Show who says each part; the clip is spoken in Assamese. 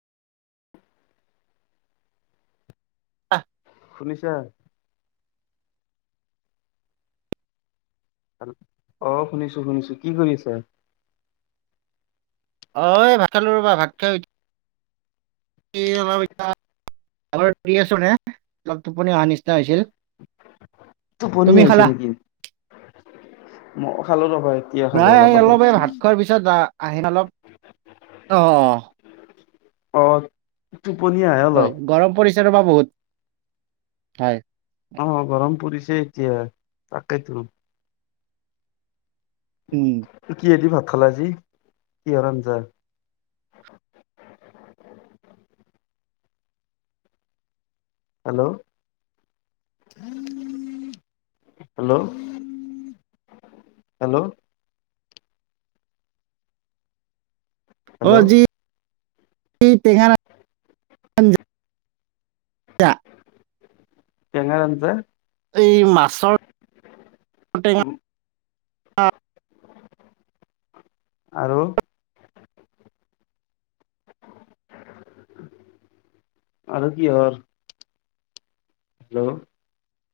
Speaker 1: আহ
Speaker 2: শুনিছা হেল্ল অ শুনিছো শুনিছো কি কৰি আছা
Speaker 1: অ ভাত খালো ৰ'বা ভাত খাই কি শুনা পাইছা এবাৰ পৰি আছো নে অলপ টোপনি অহা নিচিনা হৈছিল
Speaker 2: টোপনি
Speaker 1: তুমি
Speaker 2: আহিছে
Speaker 1: খালা
Speaker 2: নেকি মই খালো ৰবা এতিয়া খালো
Speaker 1: নাই
Speaker 2: অলপ
Speaker 1: এই
Speaker 2: আগত
Speaker 1: এই ভাত খোৱাৰ পিছত আহ আহেন অলপ অ অ
Speaker 2: অ টুপনি আহে অলপ
Speaker 1: হয় গৰম পৰিছে ৰ'বা বহুত হয়
Speaker 2: অ অ গৰম পৰিছে এতিয়া তাকেইতো
Speaker 1: উম
Speaker 2: কিহে দি ভাত খালা আজি, কিহৰ আঞ্জা? হেল্ল' হেল্ল' হেল্ল'
Speaker 1: অ
Speaker 2: হেল্ল'
Speaker 1: যি টেঙাৰ
Speaker 2: টেঙাৰ আঞ্জা
Speaker 1: এই মাছৰ টেঙা
Speaker 2: আৰু [unintelligible] আৰু কি হয় হেল্ল'